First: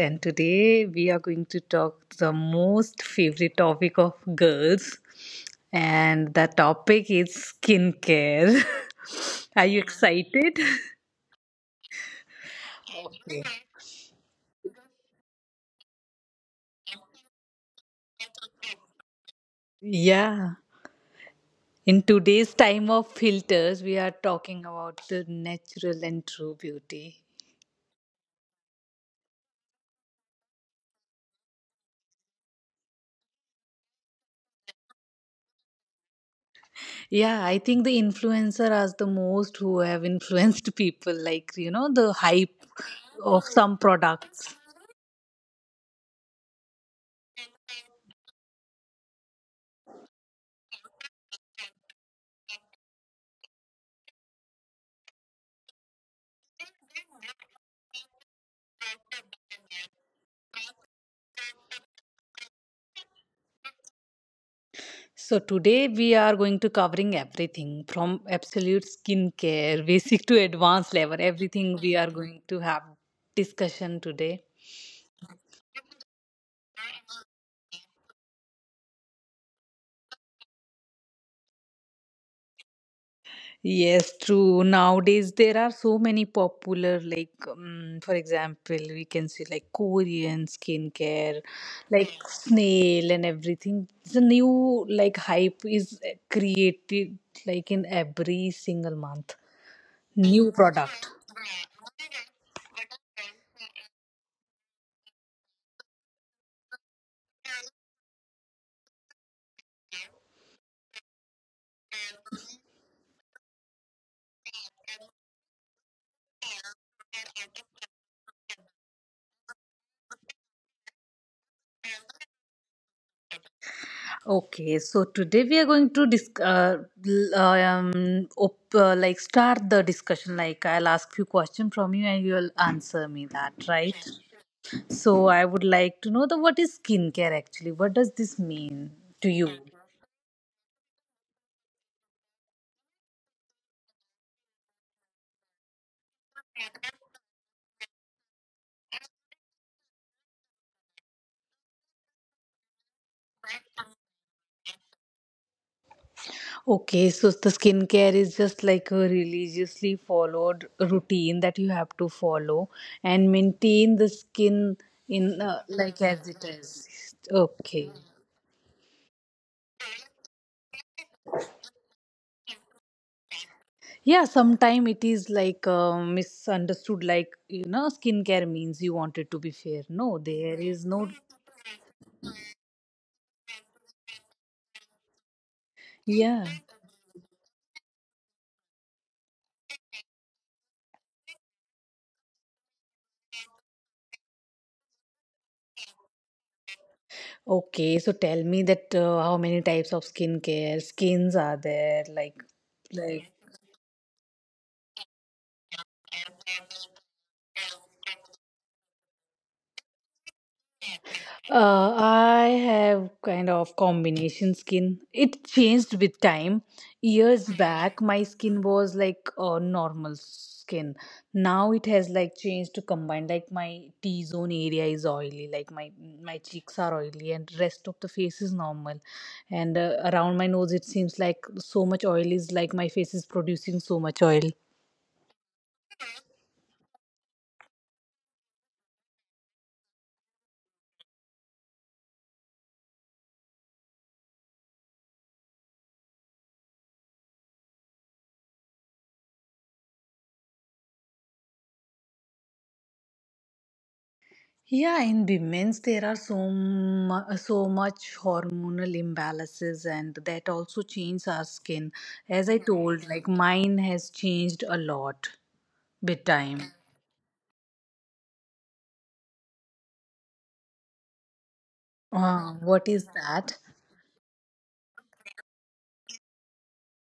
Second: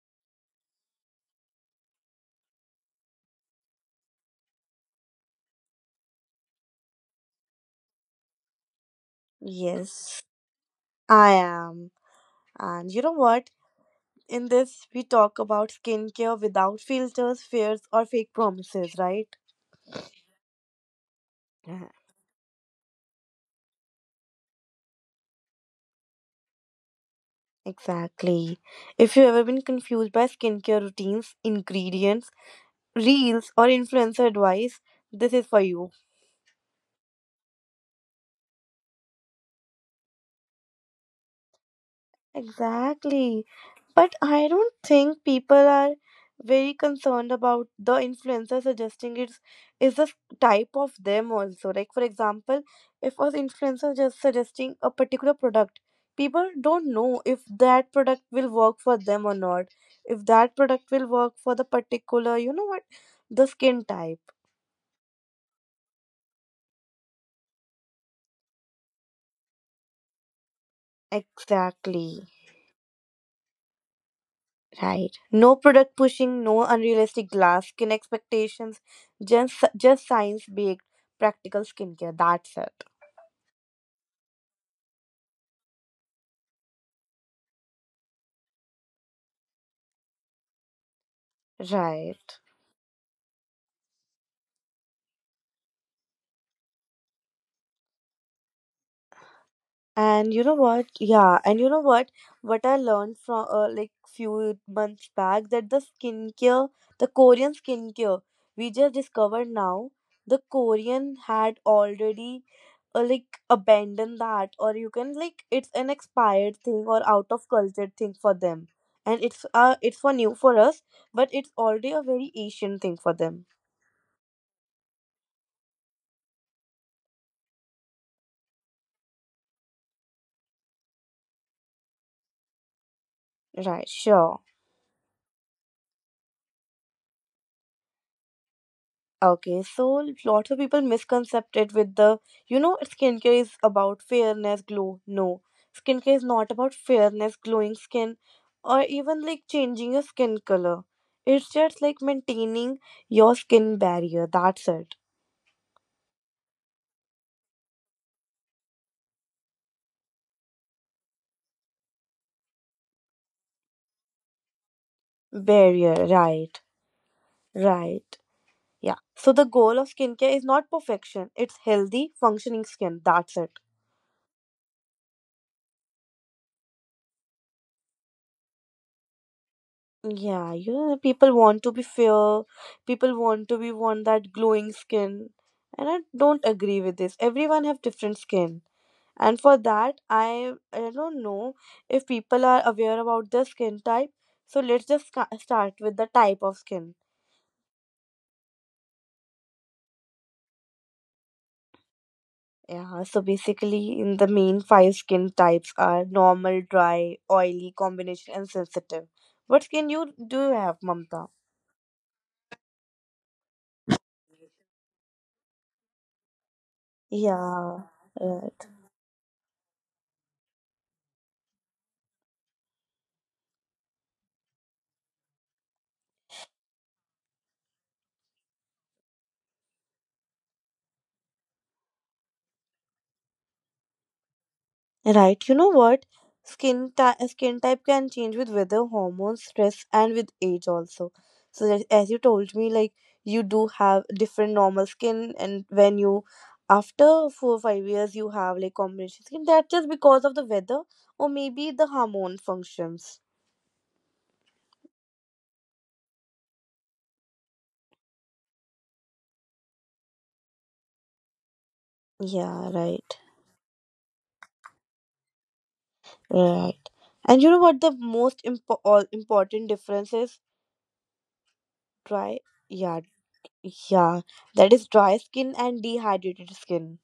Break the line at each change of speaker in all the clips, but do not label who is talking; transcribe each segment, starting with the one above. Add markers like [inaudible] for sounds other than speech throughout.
And today we are going to talk the most favorite topic of girls, and the topic is skincare. [laughs] are you
Yes,
excited?
I am. And you know what? In this, we talk about skincare without filters, fears, or fake promises, right?
Yeah.
Yeah,
In today's time of filters, we are talking about the natural and true beauty.
exactly. If you've ever been confused by skincare routines, ingredients, reels, or influencer advice, this is for you.
Yeah, I think the influencer are the most who have influenced [laughs] people, like, you know, the hype of
Exactly.
some
But I
product.
don't think people are very concerned about the influencer suggesting it's is the type of them also. Like for example, if an influencer just suggesting a particular product, people don't know if that product will work for them or not. If that product will work for the particular, you know what, the skin type.
So today we are going to covering everything from absolute skincare, [laughs] basic to advanced level. Everything we are
Exactly.
going to have discussion today.
Right. No product pushing, no unrealistic glass skin expectations, just science baked practical skincare. That's it.
Yes, true. Nowadays there are so many popular, like for example, we can see like Korean skincare, like
Right.
snail and everything. The new like hype is created like in every single month.
And you
New
know what?
product.
Yeah, and you know what? What I learned from like few months back that the skincare, the Korean skincare, we just discovered now, the Korean had already uh, like abandoned that, or you can like it's an expired thing or out of culture thing for them, and it's for new for us, but it's already a very Asian thing for them.
Okay, so today we are going to like start the discussion. Like I'll ask few questions from you and you'll answer me that,
Right?
right?
Sure.
So I would like to know the what is skincare actually? What does this mean to you?
Okay, so lots of people misconcepted with the, you know, skincare is about fairness, glow. No, skincare is not about fairness, glowing skin, or even like changing your skin color. It's just like maintaining your skin barrier. That's it.
Okay, so the skincare is just like a religiously followed routine that you have to follow and maintain the skin in like
Barrier,
as
right,
is. Okay.
right. Yeah. So the goal of skincare is not perfection, it's healthy, functioning skin. That's it.
Yeah, sometime it is like misunderstood. Like you know, skincare means you want it to be fair. No,
Yeah,
there
you
is
know,
no.
people want to be fair. People want to be want that glowing skin, and I
Yeah.
don't agree with this. Everyone have different skin, and for that, I don't know if people are aware about their skin type. So let's just start with the type of skin.
Okay, so tell me that how many types of skincare skins are there? Like,
Yeah, so
like.
basically, in the main five skin types are normal, dry, oily, combination, and sensitive. What skin you do you have, Mamta?
I have kind of combination skin. It changed with time. Years
Yeah,
back, my
uh,
skin was like normal skin. Now it has like changed to combine. Like my T zone area is oily. Like my cheeks are oily, and rest of the face is normal. And around my nose, it seems like so much oil is like my face is producing so much oil.
right. You know what? Skin type can change with weather, hormones, stress, and with age also. So that, as you told me, like you do have different normal skin, and when you after 4 or 5 years you have like combination skin. That just because of the weather or maybe the hormone functions.
Yeah, in women's there are so much hormonal imbalances, and that also changes our skin. As I
Yeah.
told,
Right.
like mine has changed a lot with time.
Right. And you know what the most all important difference is? Dry.
What
Yeah.
is that?
Yeah. That is dry skin and dehydrated skin.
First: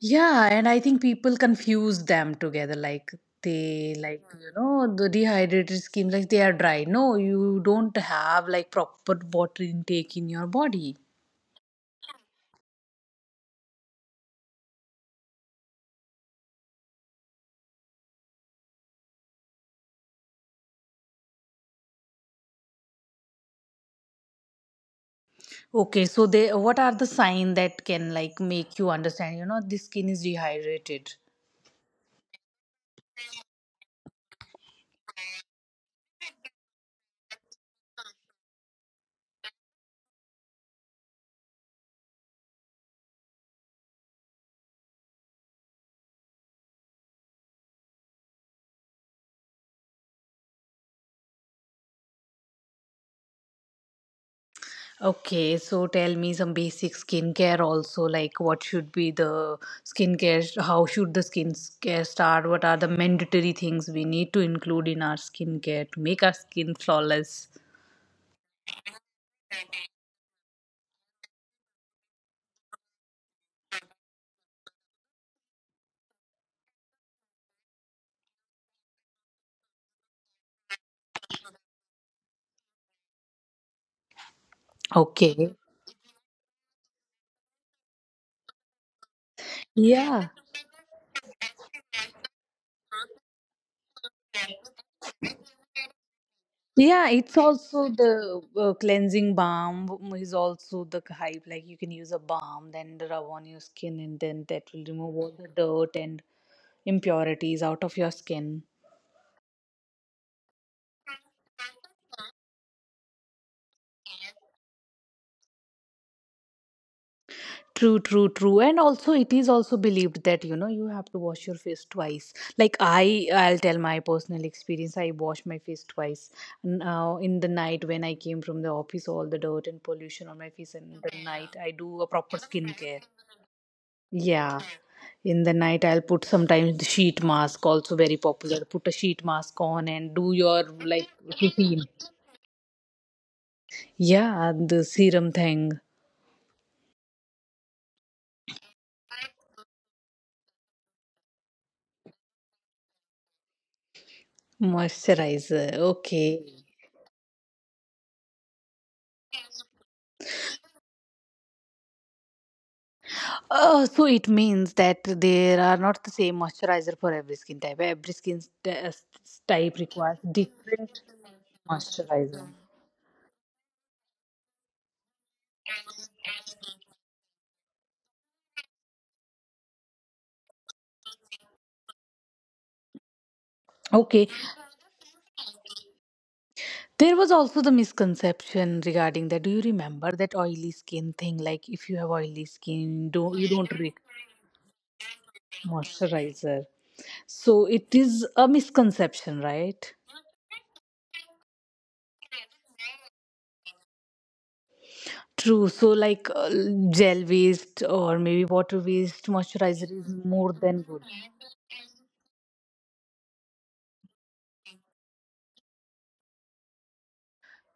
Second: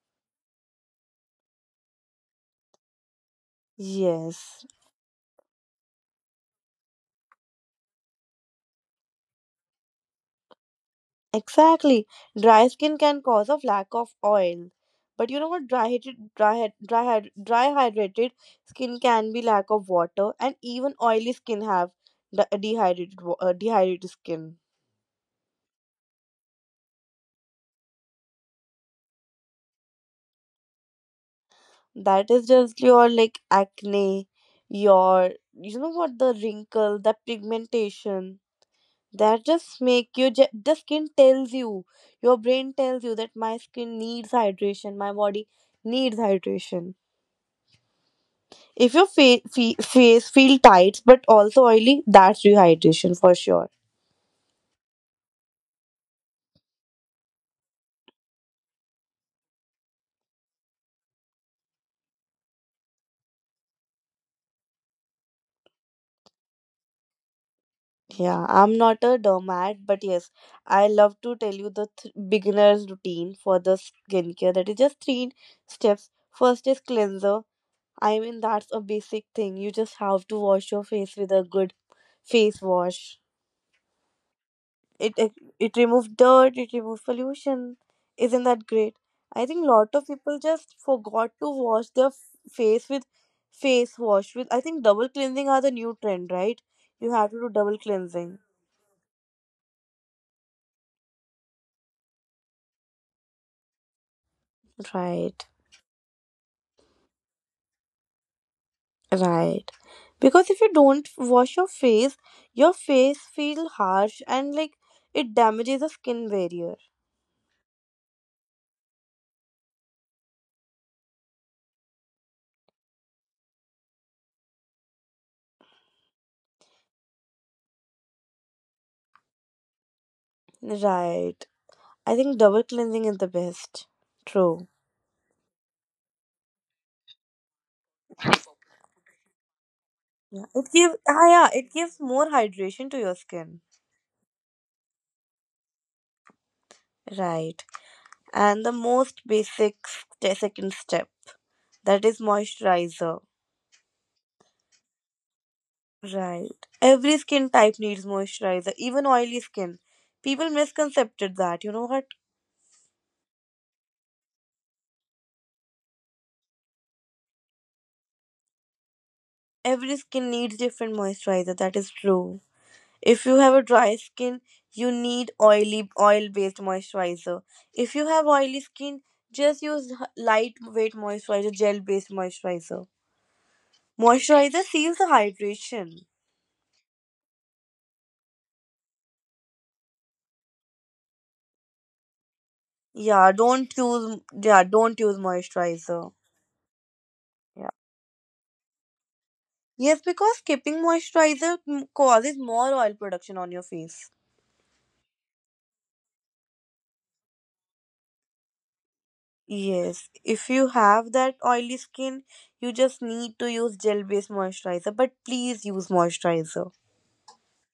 Yeah, and I think people confuse them together. Like they like you
Yes.
know the dehydrated skin, like they are dry. No, you don't have like proper water intake in your body.
Exactly. Dry skin can cause of lack of oil. But you know what? Dry hydrated, dry, hy- dry, hy- dry hydrated skin can be lack of water, and even oily skin have dehydrated, dehydrated skin.
Okay, so they what are the sign that can like make you understand, you know, this skin is dehydrated.
That is just your like acne, your you know what the wrinkle, the pigmentation. That just make you the skin tells you, your brain tells you that my skin needs hydration, my body needs hydration. If your face feel tight but also oily, that's rehydration for sure.
Okay, so tell me some basic skincare also, like what should be the skincare, how should the skincare start, what are the mandatory things we need to include in our skincare to make our skin flawless.
Yeah, I'm not a doormat, but yes, I love to tell you the beginner's routine for the skincare. That is just three steps. First is cleanser. I mean, that's a basic thing. You just have to wash your face with a good face wash. It it,
Okay.
it removes dirt, it removes pollution. Isn't that great? I think lot of
Yeah,
people just forgot to wash their face with face wash with. I think double cleansing are the new trend, right?
yeah,
You have
it's
to do double
also
cleansing.
the cleansing balm is also the hype. Like you can use a balm, then rub on your skin, and then that will remove all
Right,
the dirt and impurities out of your skin.
right. Because if you don't wash your face feel harsh and like it damages the skin barrier.
True, true, true. And also it is also believed that you know you have to wash your face twice. Like I'll tell my personal experience. I wash my face twice now. In the night when I came from the office, all the dirt and pollution on my face, and in the
Right.
night I do a
I
proper
think double
skincare.
cleansing is the best.
Yeah,
True.
in the night I'll put sometimes the sheet mask also, very popular, put a sheet mask on and do
Yeah.
your
It gives
like
yeah, it
routine.
gives more hydration to your skin.
Yeah, the serum thing.
Right. And the most basic second step that is moisturizer.
Moisturizer, okay.
Right. Every skin type needs moisturizer, even oily skin. People misconcepted that. You know what?
So it means that there are not the same moisturizer for every skin type. Every type
Every
requires
skin needs different
different
moisturizer. That is true.
moisturizer.
If you have a dry skin, you need oil based moisturizer. If you have oily skin, just use lightweight moisturizer, gel based moisturizer.
Okay.
Moisturizer seals the hydration.
There was also the misconception regarding that. Do you remember that oily skin thing? Like if you have oily skin, don't you don't
Yeah, don't use moisturizer.
moisturizer. So
Yeah.
it is a misconception, right?
Yes, because skipping moisturizer causes more oil production on your face.
True. So like gel based or maybe water based moisturizer
Yes,
is
if
more
you
than.
have that oily skin, you just need to use gel-based moisturizer, but please use moisturizer.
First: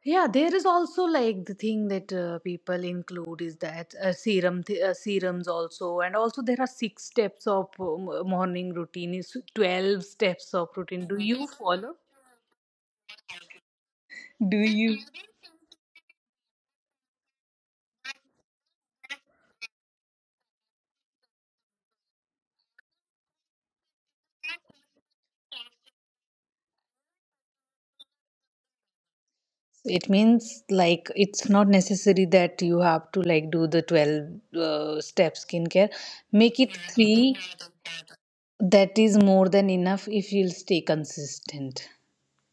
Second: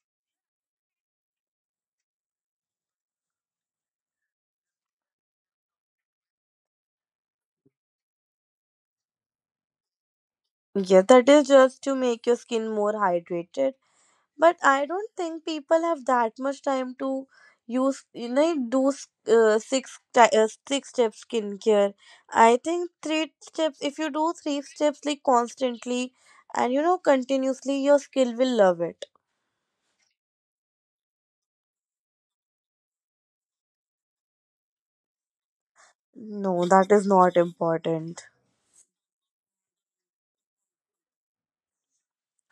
Yeah, there is also like the thing that people include is that serums also, and also there are six steps of morning routine is 12 steps of
Yeah,
routine. Do
that
you
is just
follow?
to make your skin more hydrated.
Do
But I
you?
don't think people have that much time to use you know do six step skincare. I think three steps if you do three steps like constantly and you know continuously your skill will love it.
It means like it's not necessary that you have to like do the 12 step skincare. Make
No,
it
that is
three.
not important.
That is more than enough if you'll stay consistent.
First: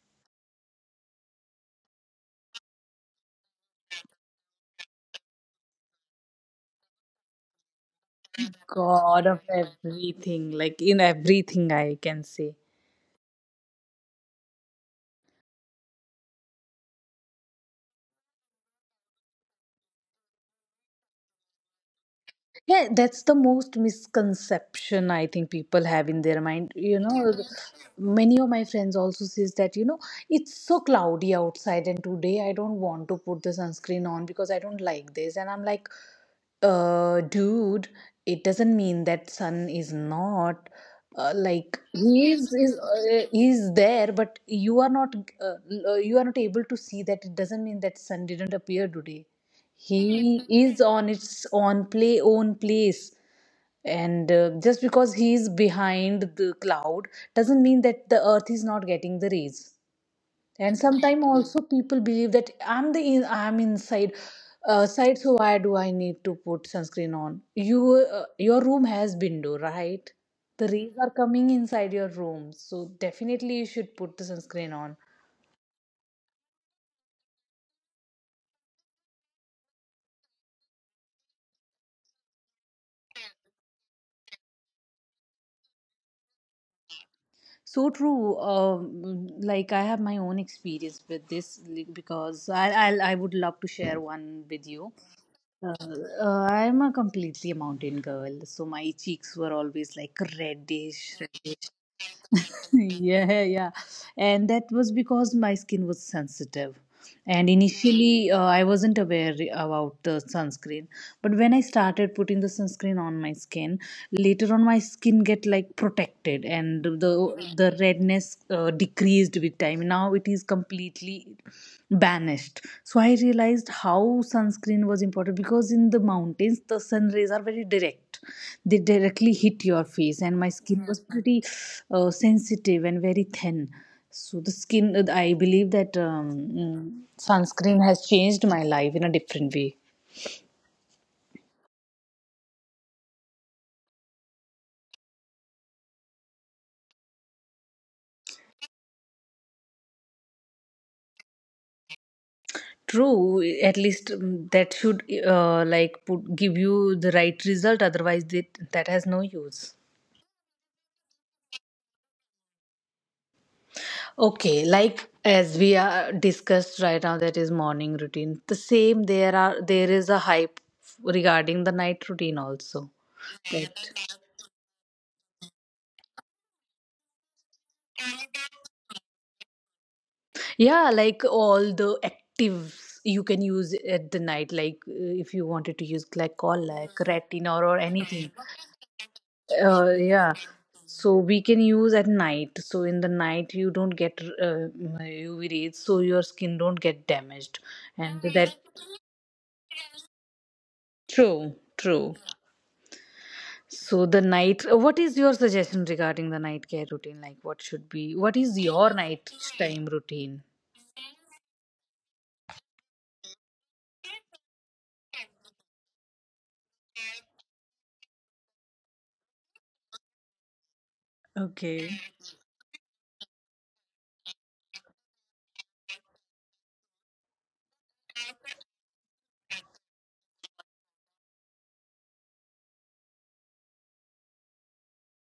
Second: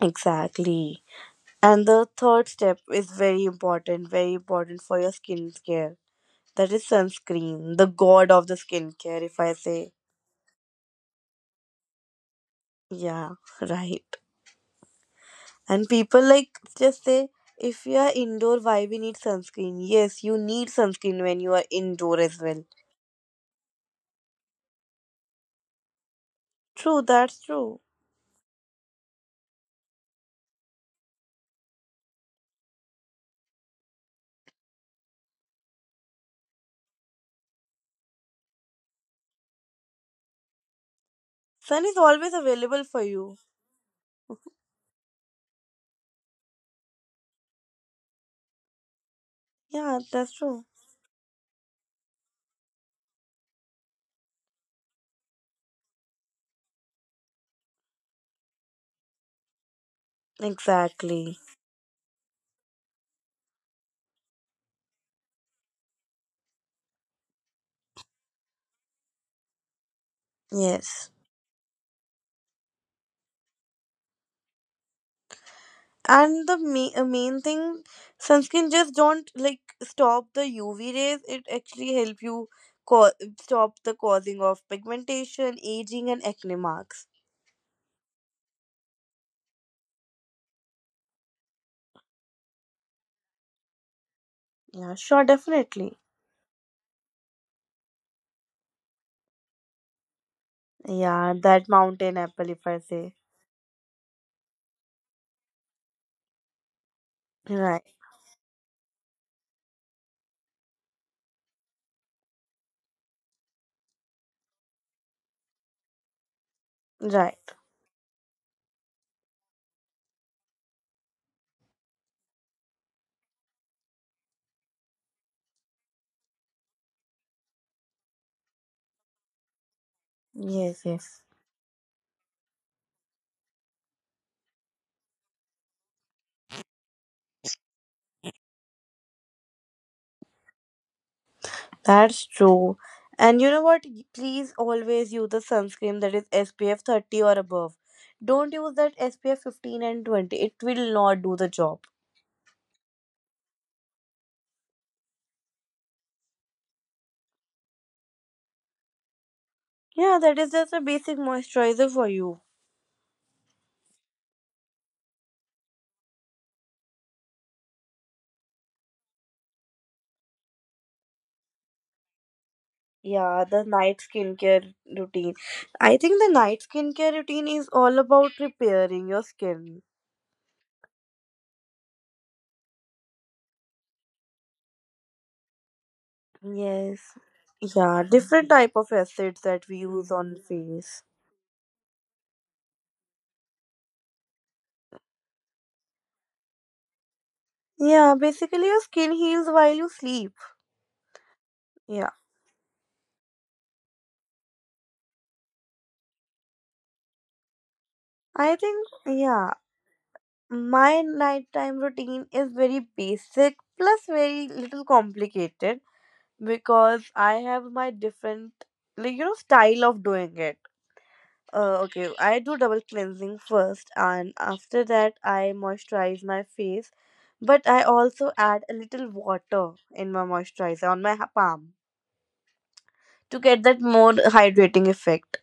Exactly. And the third step is very important for your skincare. That is sunscreen, the god of the skincare,
God of
if I say.
everything, like in everything I can say.
Yeah, [laughs] right. And people like just say, if you are indoor, why we need sunscreen? Yes, you need sunscreen when you are indoor as well.
Yeah, that's the most misconception I think people have in their mind. You
True,
know,
that's true.
many of my friends also says that, you know, it's so cloudy outside and today I don't want to put the sunscreen on because I don't like this. And I'm like, uh, dude, it doesn't mean that sun is not like
Sun is
he
always available for you.
is there but uh, you are not able to see that. It doesn't mean that sun didn't appear today.
Yeah, that's
He
true.
is on its own play own place, and just because he is behind the cloud doesn't mean that the earth is not getting the rays. And sometimes
Exactly.
also people believe that I'm inside side, so why do I need to put sunscreen on? You, your room has window, right? The rays
Yes.
are coming inside your room, so definitely you should put the sunscreen on.
And the main thing, sunscreen just don't like stop the UV rays. It actually help you co- stop the causing of pigmentation, aging, and acne marks.
So true. Um, like I have my own experience with this, like, because I would love to share one with
Yeah,
you.
sure,
uh,
definitely.
I'm a completely mountain girl, so my cheeks were always like reddish
Yeah, that
reddish
mountain apple, if
[laughs]
I say.
Yeah, yeah. And that was because my skin was sensitive and
Right.
initially I wasn't aware about the sunscreen. But when I started putting the sunscreen on my skin, later on my skin get like protected and
Right.
the redness decreased with time. Now it is completely banished. So I realized how sunscreen was important, because in the mountains the sun rays are very direct. They directly hit your face, and my
Yes,
skin was
yes.
pretty sensitive and very thin. So the skin, I believe that sunscreen has changed my life in a different way.
That's true. And you know what? Please always use the sunscreen that is SPF 30 or above. Don't use that SPF 15 and 20. It will not do the job.
True, at least that should like give you the right result. Otherwise, that has no use.
Yeah, that is just a basic moisturizer for you.
Okay, like as we are discussed right now, that is morning routine. The same, there is a hype regarding the night routine also.
Yeah, the
Right.
night skincare routine. I think the night skincare routine is all about repairing your skin.
Yeah, like all the actives you can use at the night, like if you wanted to use glycolic,
Yes.
retinol, or
Yeah,
anything.
different type of acids that we use
Yeah.
on face.
So we can use at night. So in the night you don't get UV rays, so your skin don't get damaged.
Yeah,
And that,
basically your skin heals while you sleep.
true,
Yeah.
true. So the night. What is your suggestion regarding the night care routine? Like what should be? What
I
is
think,
your night
yeah,
time routine?
my nighttime routine is very basic plus very little complicated because I have my different, like, you know, style of doing it.
Okay.
Okay, I do double cleansing first, and after that, I moisturize my face, but I also add a little water in my moisturizer on my palm to get that more hydrating effect.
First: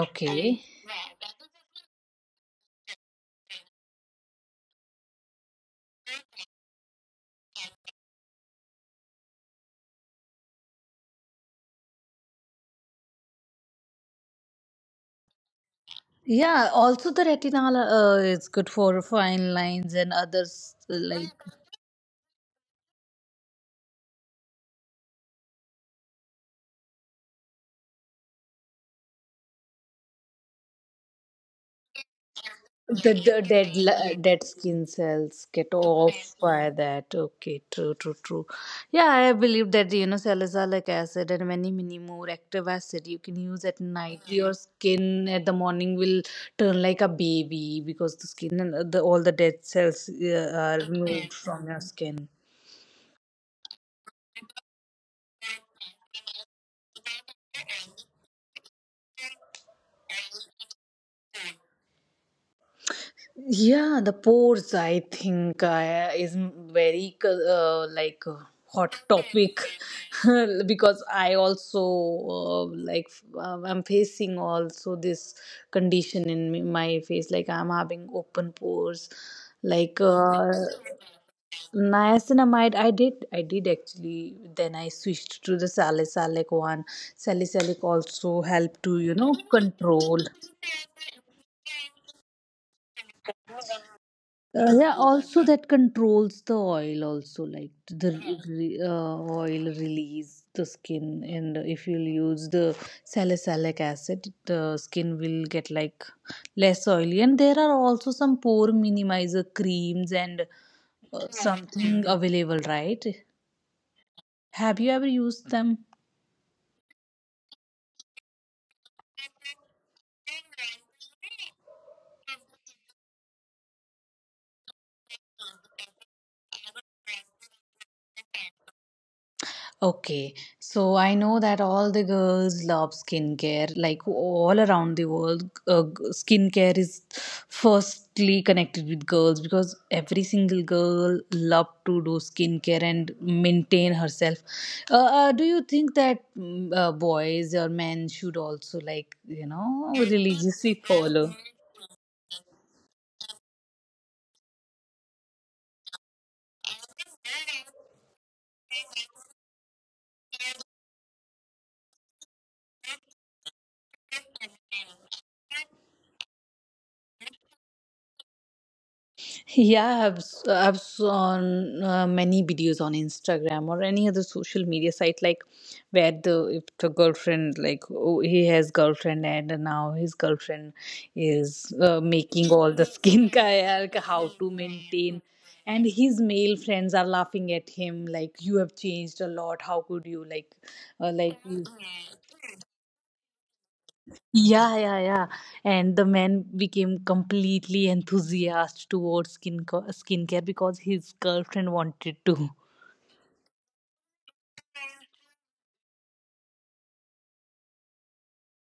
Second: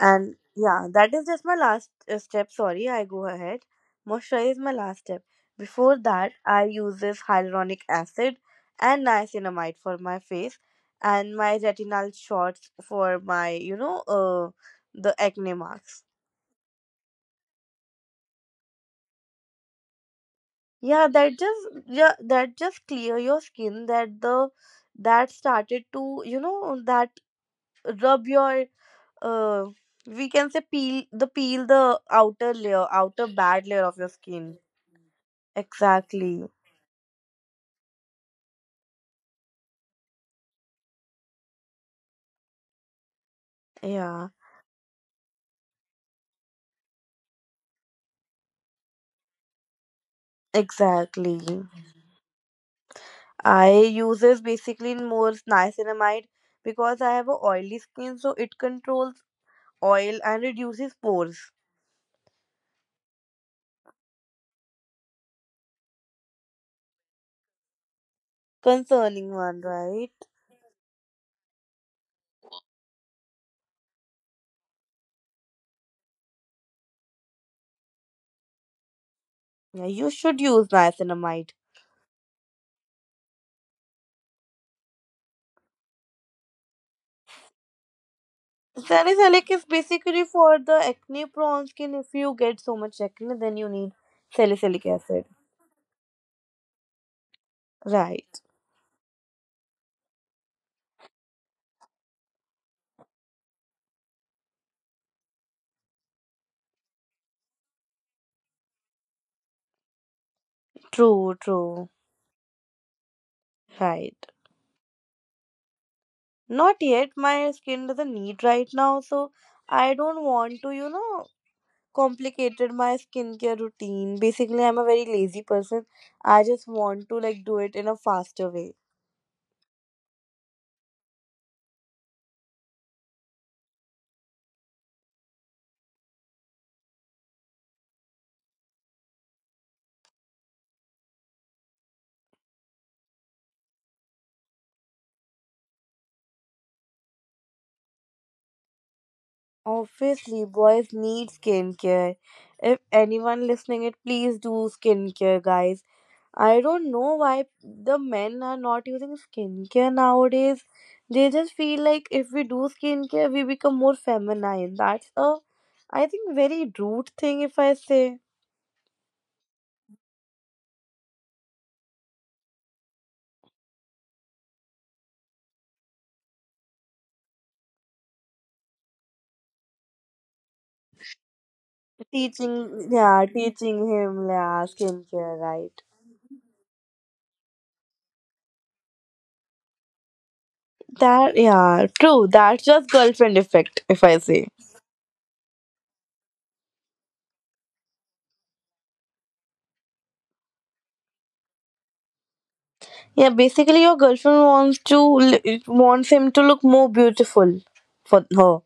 And yeah, that is just my last step. Sorry, I go ahead. Moisturize is my last step. Before that, I use this hyaluronic acid and niacinamide for my face and my retinal shots for my, you know, the acne marks.
Yeah, also the retinol is good for fine lines and others, like
Yeah, that just clear your skin that the that started to, you know, that rub your uh we can say peel the outer layer, outer bad layer of your
dead
skin.
skin cells get off
Exactly.
by that. Okay, true, true, true. Yeah, I believe that you know salicylic acid and many many more active acid you can use at night.
Yeah,
Your skin at the morning will turn like a baby because the skin and the all the dead cells are removed
exactly.
from your skin.
I use this basically in more niacinamide because I have a oily skin, so it controls oil and reduces pores.
Yeah, the pores I think is very hot
Concerning
topic.
one, right?
[laughs] Because I also uh, like I'm facing also this condition in my face, like I'm having open pores
Yeah,
like.
you should use niacinamide.
Niacinamide I did actually, then I switched to the salicylic one. Salicylic also help to you know
Salicylic is
control.
basically for the acne prone skin. If you get so much acne, then you need salicylic
Yeah,
acid.
also that controls the oil, also like
Right.
oil release the skin. And if you'll use the salicylic acid, the skin will get like less oily. And there are also some pore minimizer creams and
True, true.
something available, right?
Right.
Have you ever used them?
Not yet. My skin doesn't need right now, so I don't want to, you know, complicated my skincare routine. Basically, I'm a very lazy person. I just want to like do it in a faster way.
Okay, so I know that all the girls love skincare. Like all around the world, skincare is firstly connected with girls because every single girl love to do skincare and maintain herself. Do you think that boys or men should also like you know
Obviously,
religiously
boys need
follow?
skincare. If anyone listening it, please do skincare, guys. I don't know why the men are not using skincare nowadays. They just feel like if we do skincare, we become more feminine. That's a, I think, very rude thing if I say.
Yeah, I've seen many videos on Instagram or any other social media site, like where the, if the girlfriend like, oh, he has girlfriend and now his girlfriend is making all the [laughs]
Teaching, yeah,
skincare
teaching
like how
him,
to
yeah,
maintain,
skincare, right.
and his male friends are laughing at him like you have changed a lot, how could you like uh, like
That
you
yeah, true. That's just girlfriend effect, if I say.
Yeah, yeah, yeah. And the man became completely enthusiastic towards skincare because his girlfriend wanted to.
Yeah, basically your girlfriend wants to wants him to look more beautiful for her.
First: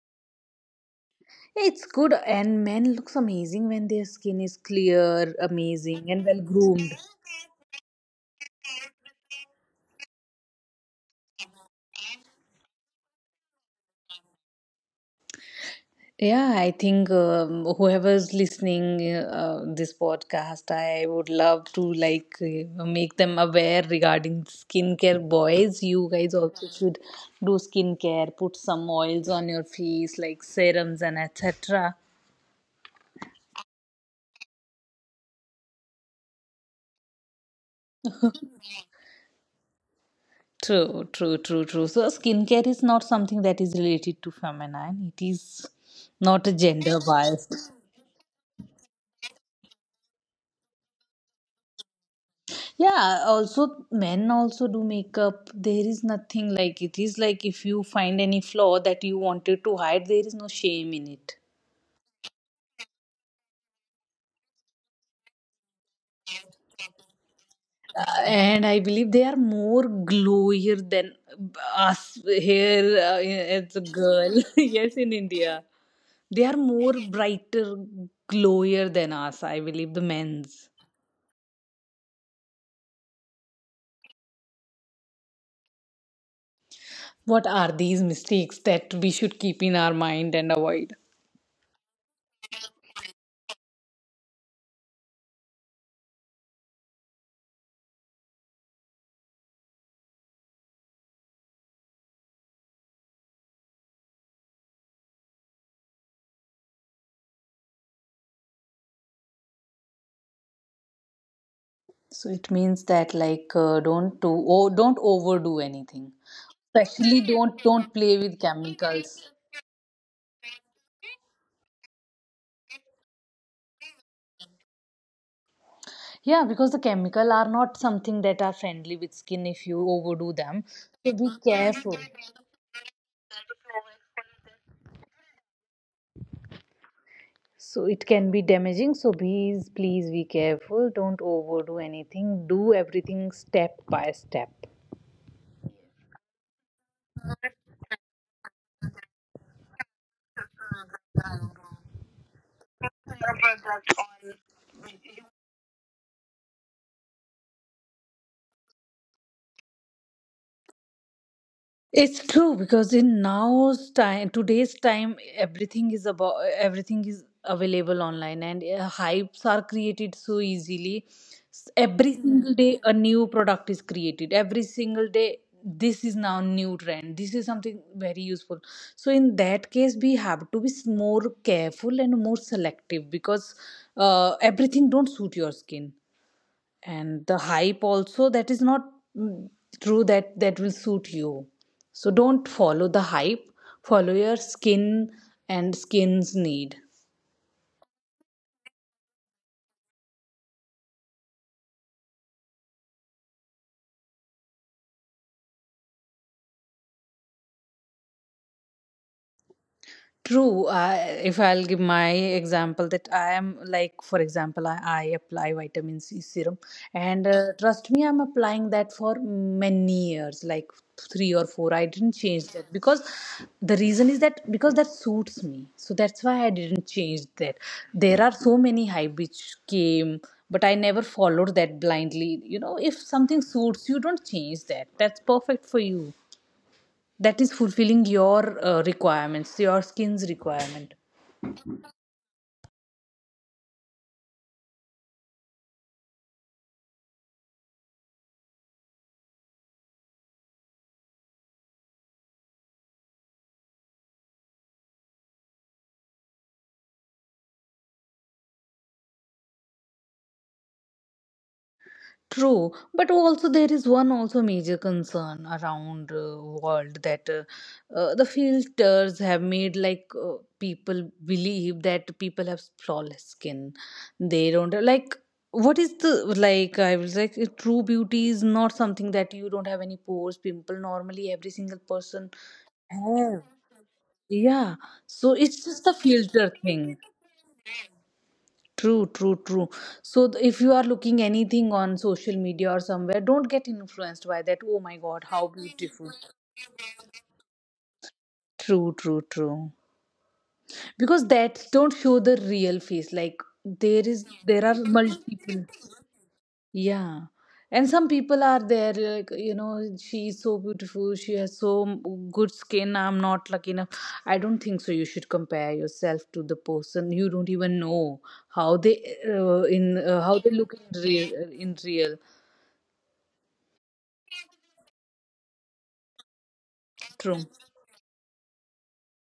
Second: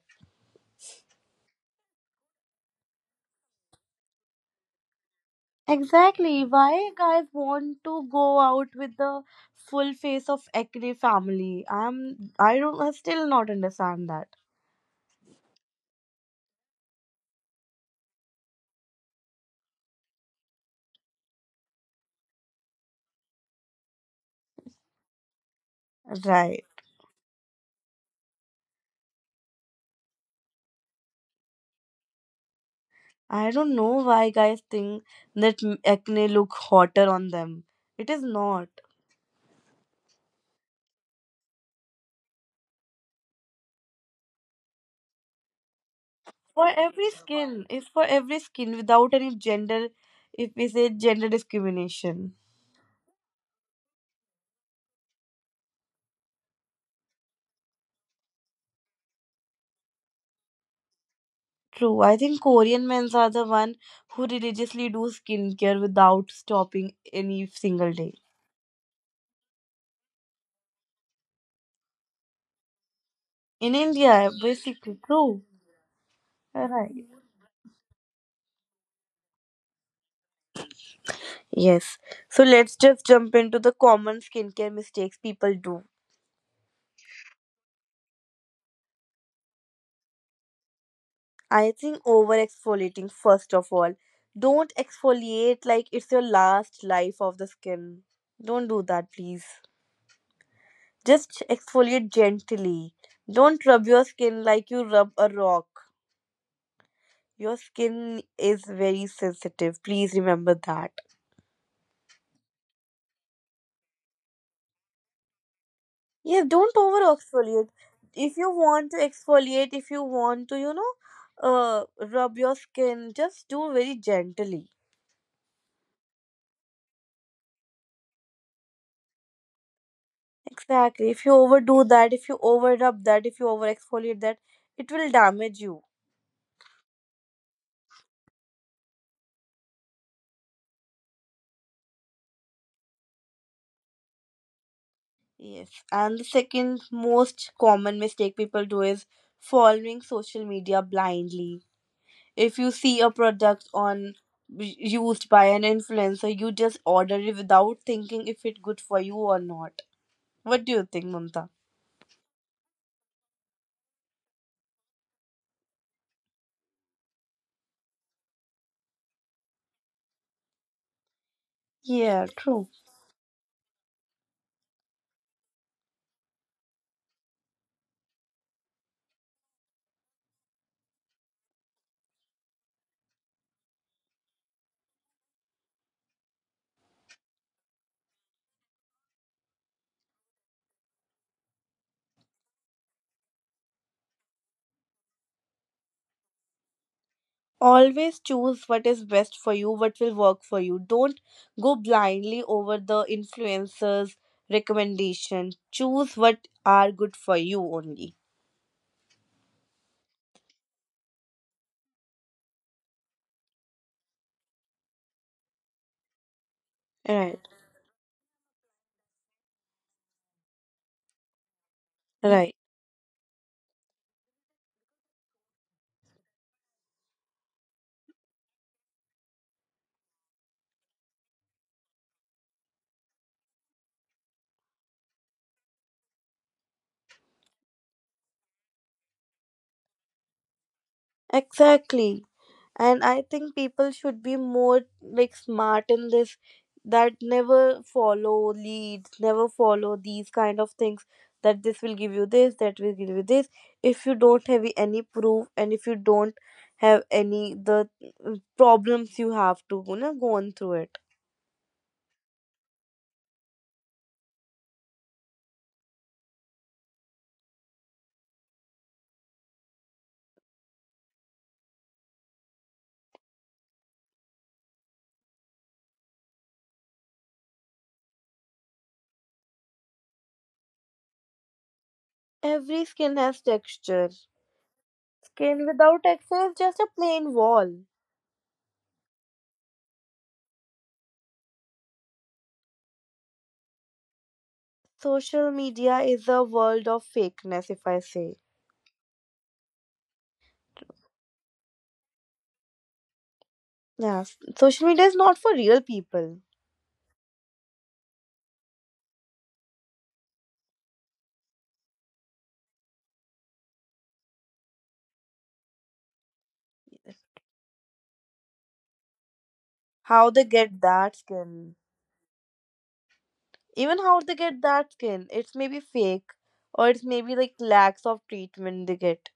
It's good, and men looks amazing when their skin is clear, amazing, and well
Exactly.
groomed.
Why guys want to go out with the full face of acne family? I'm I don't I still not understand that.
Yeah, I think whoever's listening this podcast, I would love to like make them aware regarding skincare. Boys, you guys
Right.
also should do skincare. Put some oils on your face, like serums and etc.
I don't know why guys think that acne look hotter on them. It is not.
True, true, true, true. So skincare is not something that is related to feminine. It is not a
For
gender
every skin,
bias.
it's for every skin without any gender, if we say, gender discrimination.
Yeah, also men also do makeup. There is nothing like it is like if you find any flaw that you wanted to hide, there is no shame in it.
True. I think Korean men are the one who religiously do skincare without stopping any single day
And I believe they are more glowier than us here
in
as a
India.
girl. [laughs] Yes,
Basically
in
true.
India, they are
Right.
more brighter, glowier than us. I believe the men's.
Yes. So let's just jump into the common skincare mistakes people do.
What are these mistakes that we should keep in our mind and avoid?
I think over exfoliating, first of all, don't exfoliate like it's your last life of the skin. Don't do that, please. Just exfoliate gently. Don't rub your skin like you rub a rock. Your skin is very sensitive. Please remember that.
So it means that like don't do don't overdo anything.
Yes, don't over
Especially don't
exfoliate.
don't play
If
with
you want to
chemicals.
exfoliate, if you want to, you know, rub your skin, just do very gently.
Yeah, because the chemical are not something that are friendly with skin if you overdo them.
Exactly.
So
If you
be
overdo
careful.
that, if you over rub that, if you over exfoliate that, it will damage you.
So it can be damaging. So please, please be careful. Don't overdo anything. Do everything step by step.
Yes. And the second most common mistake people do is following social media blindly. If you see a product on used by an influencer, you just order it without thinking if it's good for you or not. What do you think, Mamta?
It's true because in now's time, today's time, everything is about everything is available online, and hypes are created so easily. Every
Yeah,
single
true.
day, a new product is created. Every single day, this is now new trend. This is something very useful. So in that case, we have to be more careful and more selective because everything don't suit your skin and the hype also that is not mm, true that that will suit you, so don't follow the hype, follow your skin and skin's need.
Always choose what is best for you, what will work for you. Don't go blindly over the influencers recommendation. Choose what are good for you only.
True. I, if I'll give my example, that I am like, for example, I apply vitamin C serum, and
Right.
trust me, I'm applying that for many years, like 3 or 4. I didn't change
Right.
that because the reason is that because that suits me. So that's why I didn't change that. There are so many hype which came, but I never followed that blindly. If something suits you, don't change that. That's perfect for you, that is fulfilling your requirements, your skin's requirement.
Exactly. And I think people should be more like smart in this, that never follow leads, never follow these kind of things, that this will give you this, that will give you this. If you don't have any proof and if you don't have any the problems, you have to go on through it.
True, but also there is one also major concern around world that the filters have made like people believe that people have flawless skin, they don't like what is the like I was like true beauty is not something that you don't have any pores, pimple, normally every single person
Every skin has
have.
texture.
Yeah, so
Skin
it's just a
without texture
filter
is just a
thing.
plain wall.
True, true, true. So if you are looking anything on social media or somewhere, don't get influenced by that. Oh my God, how
Social media
beautiful.
is a world of fakeness, if I say.
True, true, true. Because that don't show the real face. Like there
Yeah.
is, there are
Social media is not for
multiple.
real people.
Yeah. And some people are there, like, she is so beautiful, she has so good skin, I'm not lucky enough. I don't think so. You should compare yourself to the person. You don't even know how they in
How they
how they look
get
in
that
real,
skin,
in real.
even how they get that skin, it's maybe fake, or it's maybe
True.
like lacks of treatment they get.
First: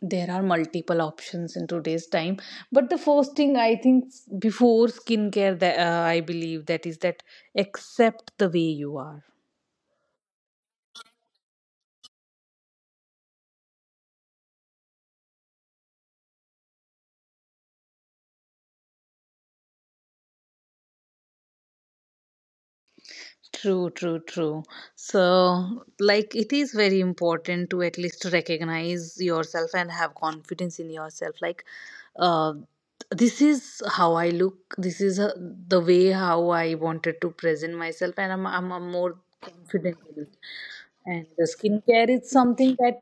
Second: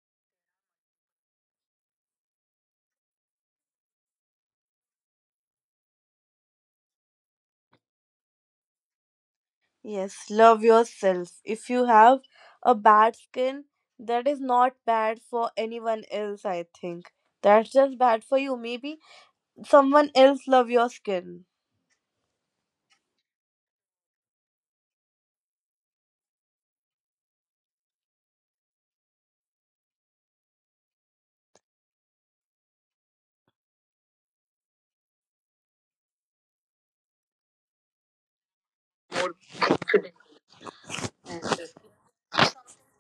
There are multiple options in today's time, but the first thing I think before skincare that I believe that is that accept the way you are.
Yes, love yourself. If you have a bad skin, that is not bad for anyone else, I think. That's just bad for you. Maybe someone else love your skin.
True, true, true. So, like, it is very important to at least recognize yourself and have confidence in yourself. Like, uh, this is how I look. This is the way how I wanted to present myself, and I'm, I more confident in it. And the skincare is something that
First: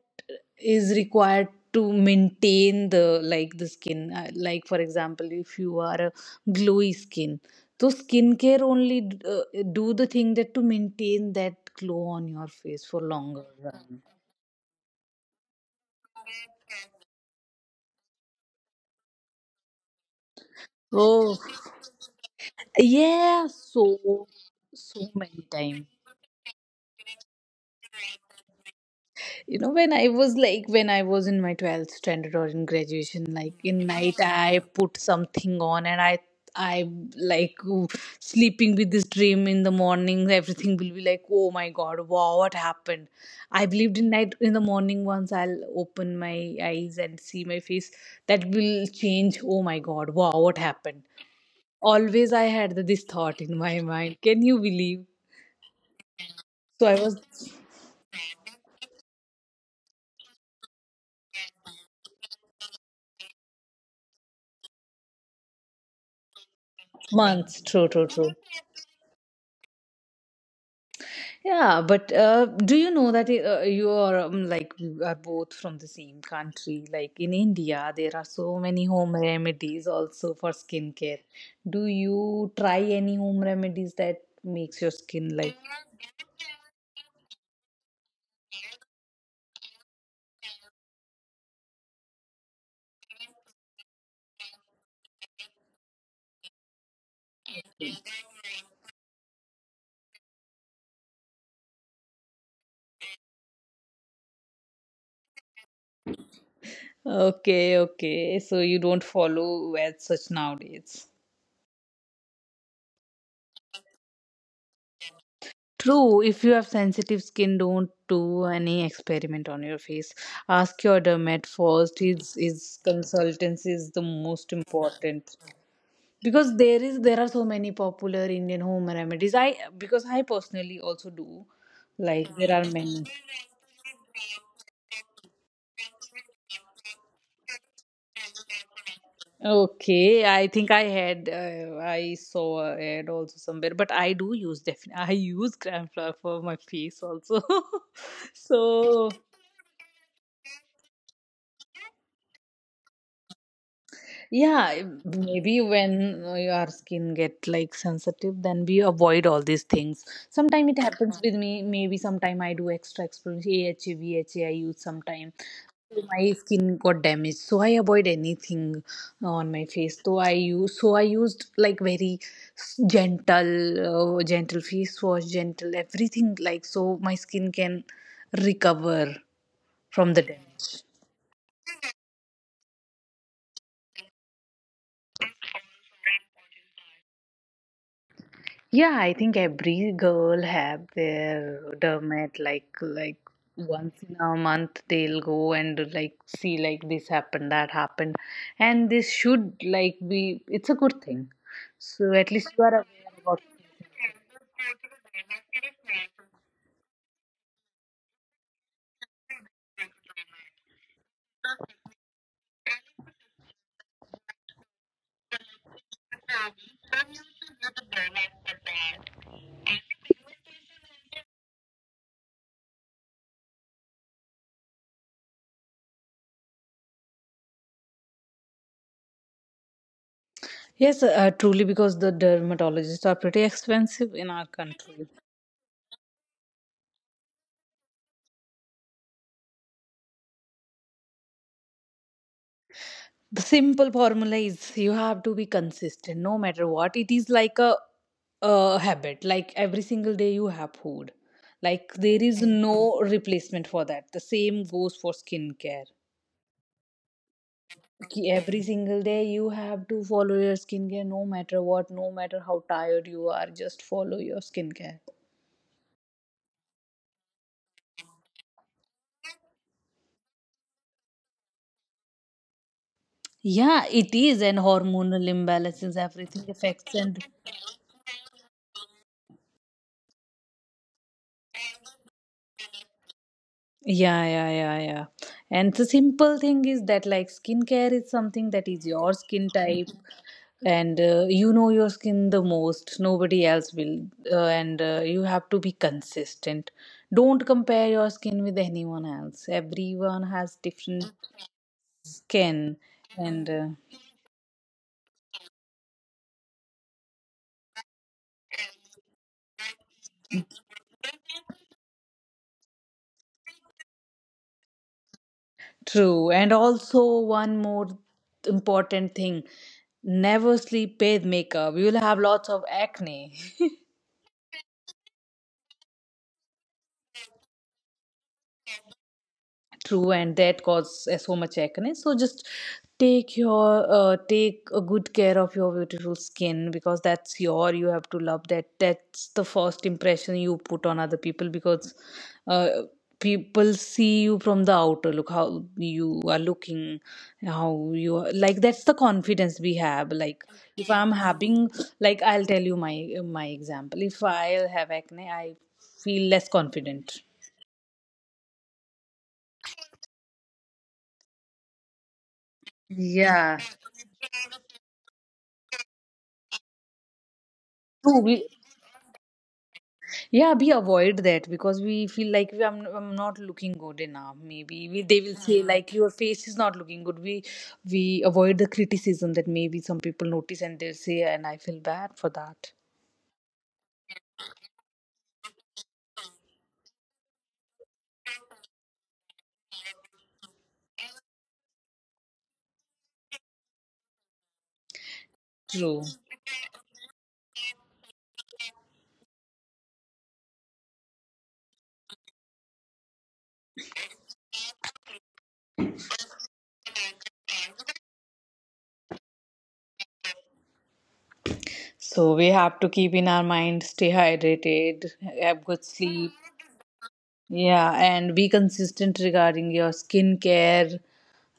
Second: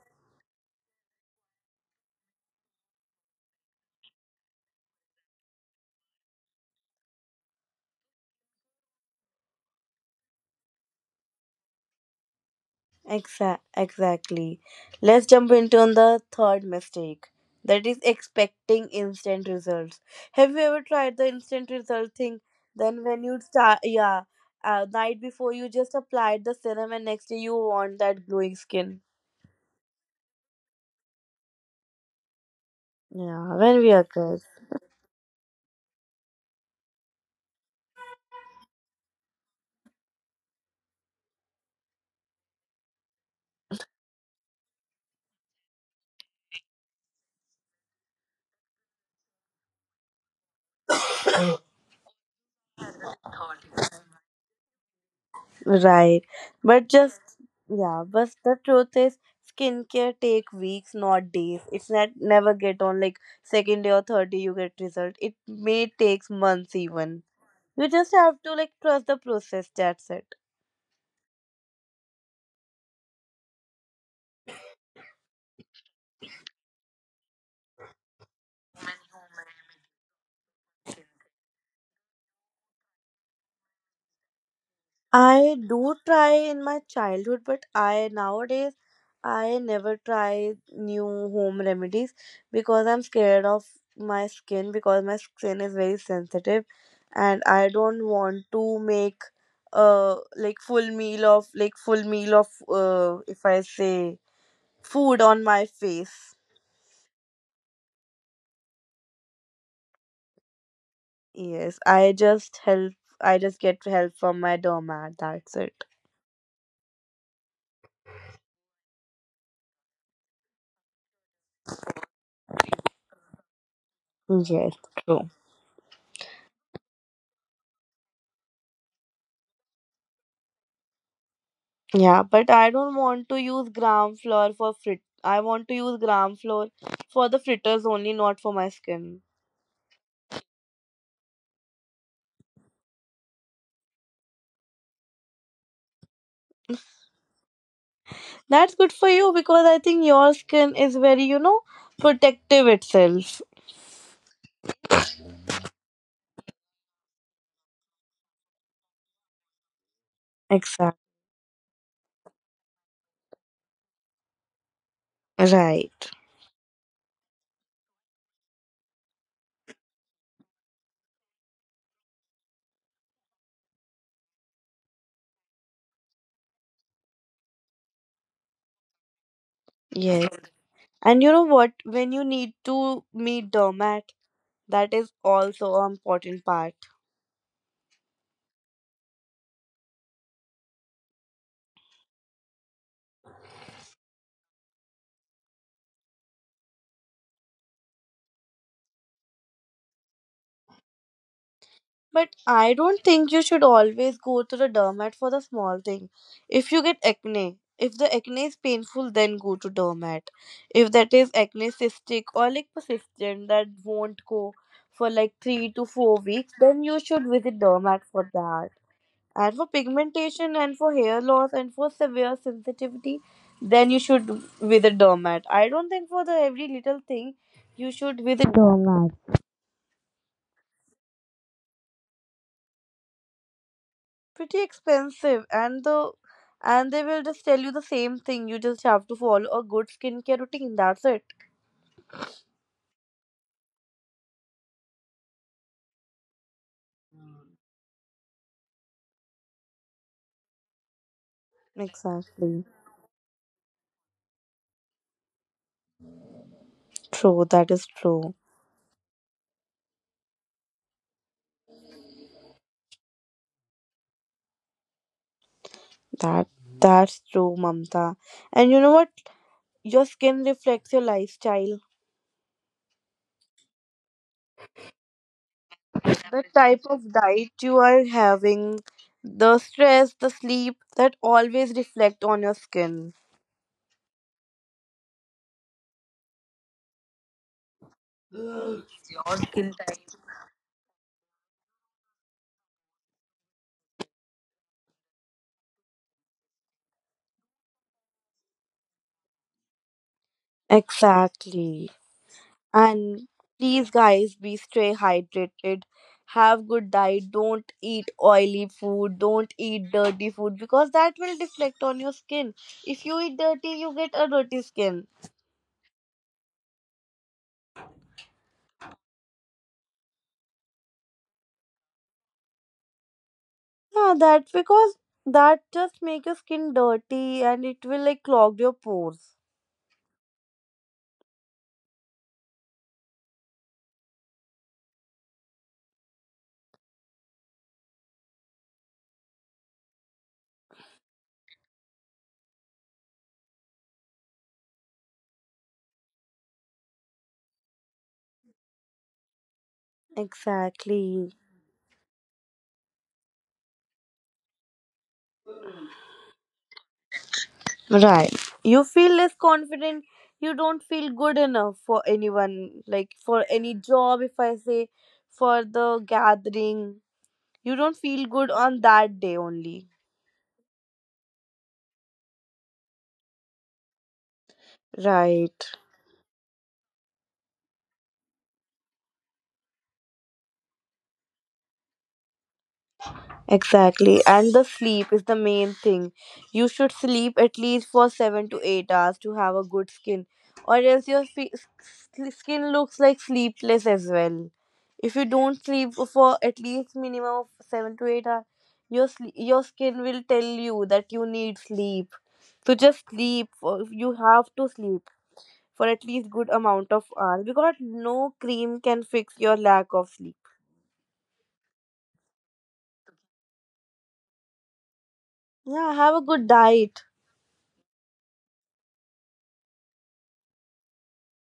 is required to maintain the like the skin. Like, for example, if you are a glowy skin. So skincare only do the thing that to maintain that glow on your face for longer run.
Exactly. Let's jump into on the third mistake. That is expecting instant results. Have you ever tried the
Oh,
instant result thing? Then when you
yeah,
start,
so
yeah,
so
night
many
before you
times.
just applied the serum, and next day you want that glowing skin.
You know when I was like when I was in my 12th standard or in graduation like
Yeah,
in
when we are
night
kids.
I put something on and I like sleeping with this dream in the morning everything will be like oh my God, wow, what happened. I believed in night in the morning once I'll open my eyes and see my face that will change, oh my God, wow, what happened. Always I had this thought in my mind, can you believe.
Right.
So
But
I was
just Yeah, but the truth is skincare take weeks, not days. It's not, never get on like second day or third day you get result. It may takes months even.
months, true,
You
true,
just
true.
have to like trust the process. That's it.
Yeah, but do you know that you are like you are both from the same country? Like in India, there are so many home remedies also for skincare. Do you try any home remedies that makes your skin like?
I do try in my childhood, but I nowadays, I never try new home remedies because I'm scared of my skin, because my skin is very sensitive and I don't want to make like full meal of, if I say, food on my face.
Okay, okay. So you don't follow as such nowadays.
Yes, I just get help from my dermat. That's it.
True, if you have sensitive skin, don't do any experiment on your face. Ask your dermat first. His consultants is the most
Yes, true.
important. Because there is there are so many popular Indian home remedies. I because I personally also do,
Yeah,
like
but
there are
I don't
many.
want to use gram flour for frit. I want to use gram flour for the fritters only, not for my skin.
Okay, I think I had I saw a ad also somewhere, but I do use definitely I use gram flour for my face also. [laughs]
That's good for
So.
you because I think your skin is very, protective itself.
Yeah, maybe when your skin get like sensitive then we avoid all these things. Sometimes it
Exactly.
happens with me, maybe sometime I do extra explanation, aha, use sometime. So
Right.
my skin got damaged so I avoid anything on my face, so I use, so I used like very gentle gentle face wash, gentle everything, like so my skin can recover from the
Yes.
damage.
And you know what? When you need to meet doormat, that is also an important part.
Yeah, I think every girl have their dermat like once in a month they'll go and like see like this happened, that happened. And this should like be it's a good thing. So
But
at least you
I
are aware
don't think you
about.
should always go to the dermat for the small thing. If you get acne, if the acne is painful, then go to dermat. If that is acne cystic or like persistent that won't go for like 3 to 4 weeks, then you should visit dermat for that. And for pigmentation and for hair loss and for severe sensitivity, then you should visit dermat. I don't think for the every little thing you should visit dermat.
Yes, truly, because the dermatologists are pretty expensive in our
Pretty
country.
expensive. And the and they will just tell you the same thing, you just have to follow a good skincare routine. That's it.
The simple formula is you have to be consistent no matter what, it is like a habit like every single day you have food, like there is
Exactly.
no replacement for that, the same goes for skincare.
True. That is
Ki
true.
every single day you have to follow your skincare, no matter what, no matter how tired you are, just follow your skincare.
That that's true, Mamta. And you know what, your skin reflects your lifestyle.
Yeah, it is, and hormonal imbalances
The
everything
type
affects
of
and
diet you are having, the stress, the sleep, that always reflect on your skin.
yeah, yeah, yeah, yeah. And the simple thing is that like skincare is something that is your skin
Skin
type
type.
and you know your skin the most. Nobody else will. And you have to be consistent. Don't compare your skin with anyone else. Everyone has different
Exactly.
skin.
And
And
please, guys, be stay hydrated. Have good diet. Don't eat oily food. Don't eat dirty food because that will reflect on your skin. If you eat dirty, you get a dirty skin.
true. And also one more important thing. Never sleep with makeup. You will have lots of acne. [laughs]
Yeah, that's because that just make your skin dirty and it will like clog your pores.
True, and that causes so much acne, so just take your take a good care of your beautiful skin because that's your, you have to love that, that's the first impression you put on other people because uh, people see you from the outer look, how you are looking, how you are, like that's the confidence we have like if I'm
Exactly.
having, like I'll tell you my, my example, if I have acne I feel less confident.
Right. You feel less confident. You don't feel good enough for anyone, like for
Yeah.
any job, if I say, for the gathering. You don't
True,
feel
we
good on that day only.
yeah we avoid that because we feel like we, I'm not looking good enough. Maybe we, they will
Right.
say like your face is not looking good. We avoid the criticism that maybe some people notice and they'll say and I feel bad for that.
Exactly. And the sleep is the main thing. You should sleep at least for 7 to 8 hours to have a good skin, or else your skin looks like sleepless as well. If you don't sleep
True.
for at least minimum of 7 to 8 hours, your skin will tell you that you need sleep. So just sleep. You have to sleep for at least good amount of hours, because no cream can fix your lack of sleep.
So we have to keep in our mind, stay hydrated, have good
Yeah, have a
sleep.
good diet.
Yeah, and be consistent regarding your skincare.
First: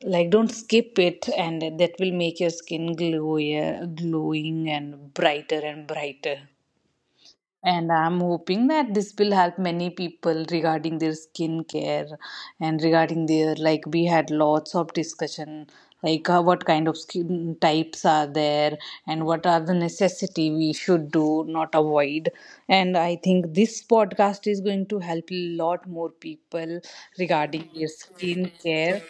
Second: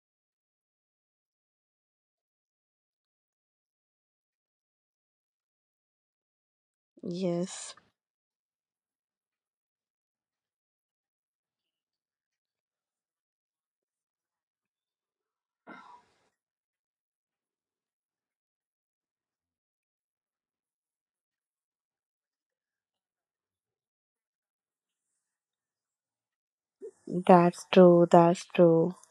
Like don't skip it, and that will make your skin glowier, glowing and brighter and brighter.
Yes,
And I'm hoping that this will help many people regarding their skincare and regarding their, like we had lots of discussion like what kind of skin types are there and what are the necessity we should do not avoid, and I think this podcast is going to help a lot more people
that's
regarding their
true. That's true.
skincare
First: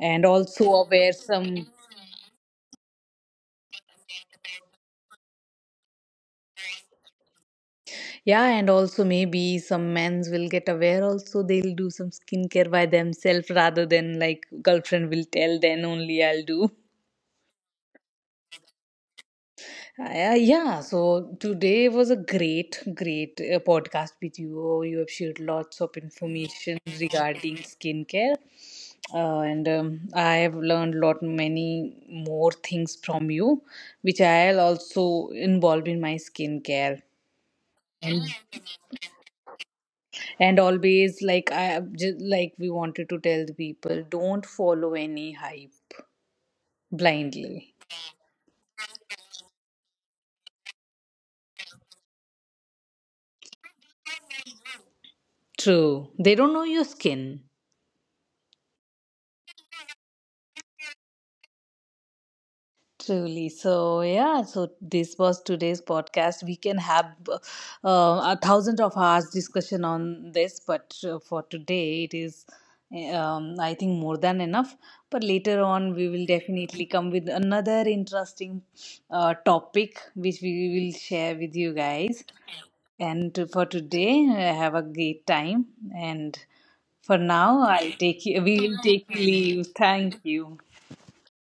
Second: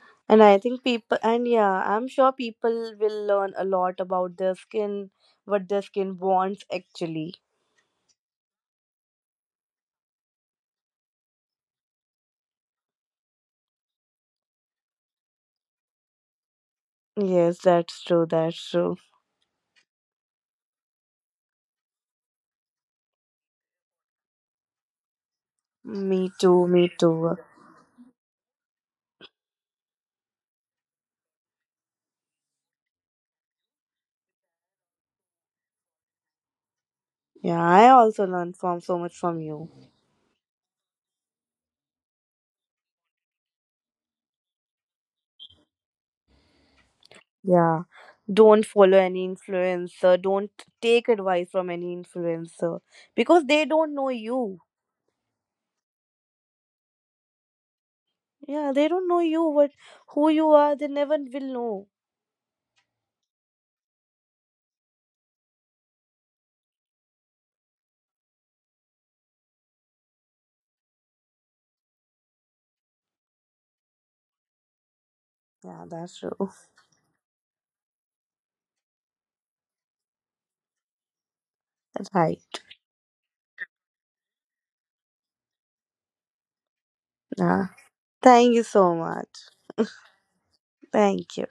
and
And I
also
think
aware
people, and
some.
yeah, I'm sure people will learn a lot about their skin, what their skin wants actually.
Yeah, and also maybe some men's will get aware also they'll do some skincare by themselves rather than like girlfriend will tell then only I'll do.
Yes, that's true. That's true.
Yeah, yeah, so today was a great, great podcast with you. Oh, you have shared lots of
Me too.
information
Me too.
regarding skincare, and I have learned lot many more things from you, which I'll also involve in my skincare.
Yeah, I
And
also learned from so much from you.
and always like I just like we wanted to tell the people don't follow any hype blindly.
Yeah. Don't follow any influencer. Don't take advice from any influencer because they don't know you.
True, they don't know your skin.
Yeah, they don't know you, what who you are. They never will know.
Truly so, yeah, so this was today's podcast, we can have 1,000 of hours discussion on this but for today it is I think more than enough, but later
Yeah,
on we
that's
will
true. [laughs]
definitely come with another interesting topic which we will share with you guys.
Right.
And for today, have a great time. And for now,
Yeah.
I'll take you,
Thank you
we'll
so
take you
much.
leave. Thank you.
Thank you.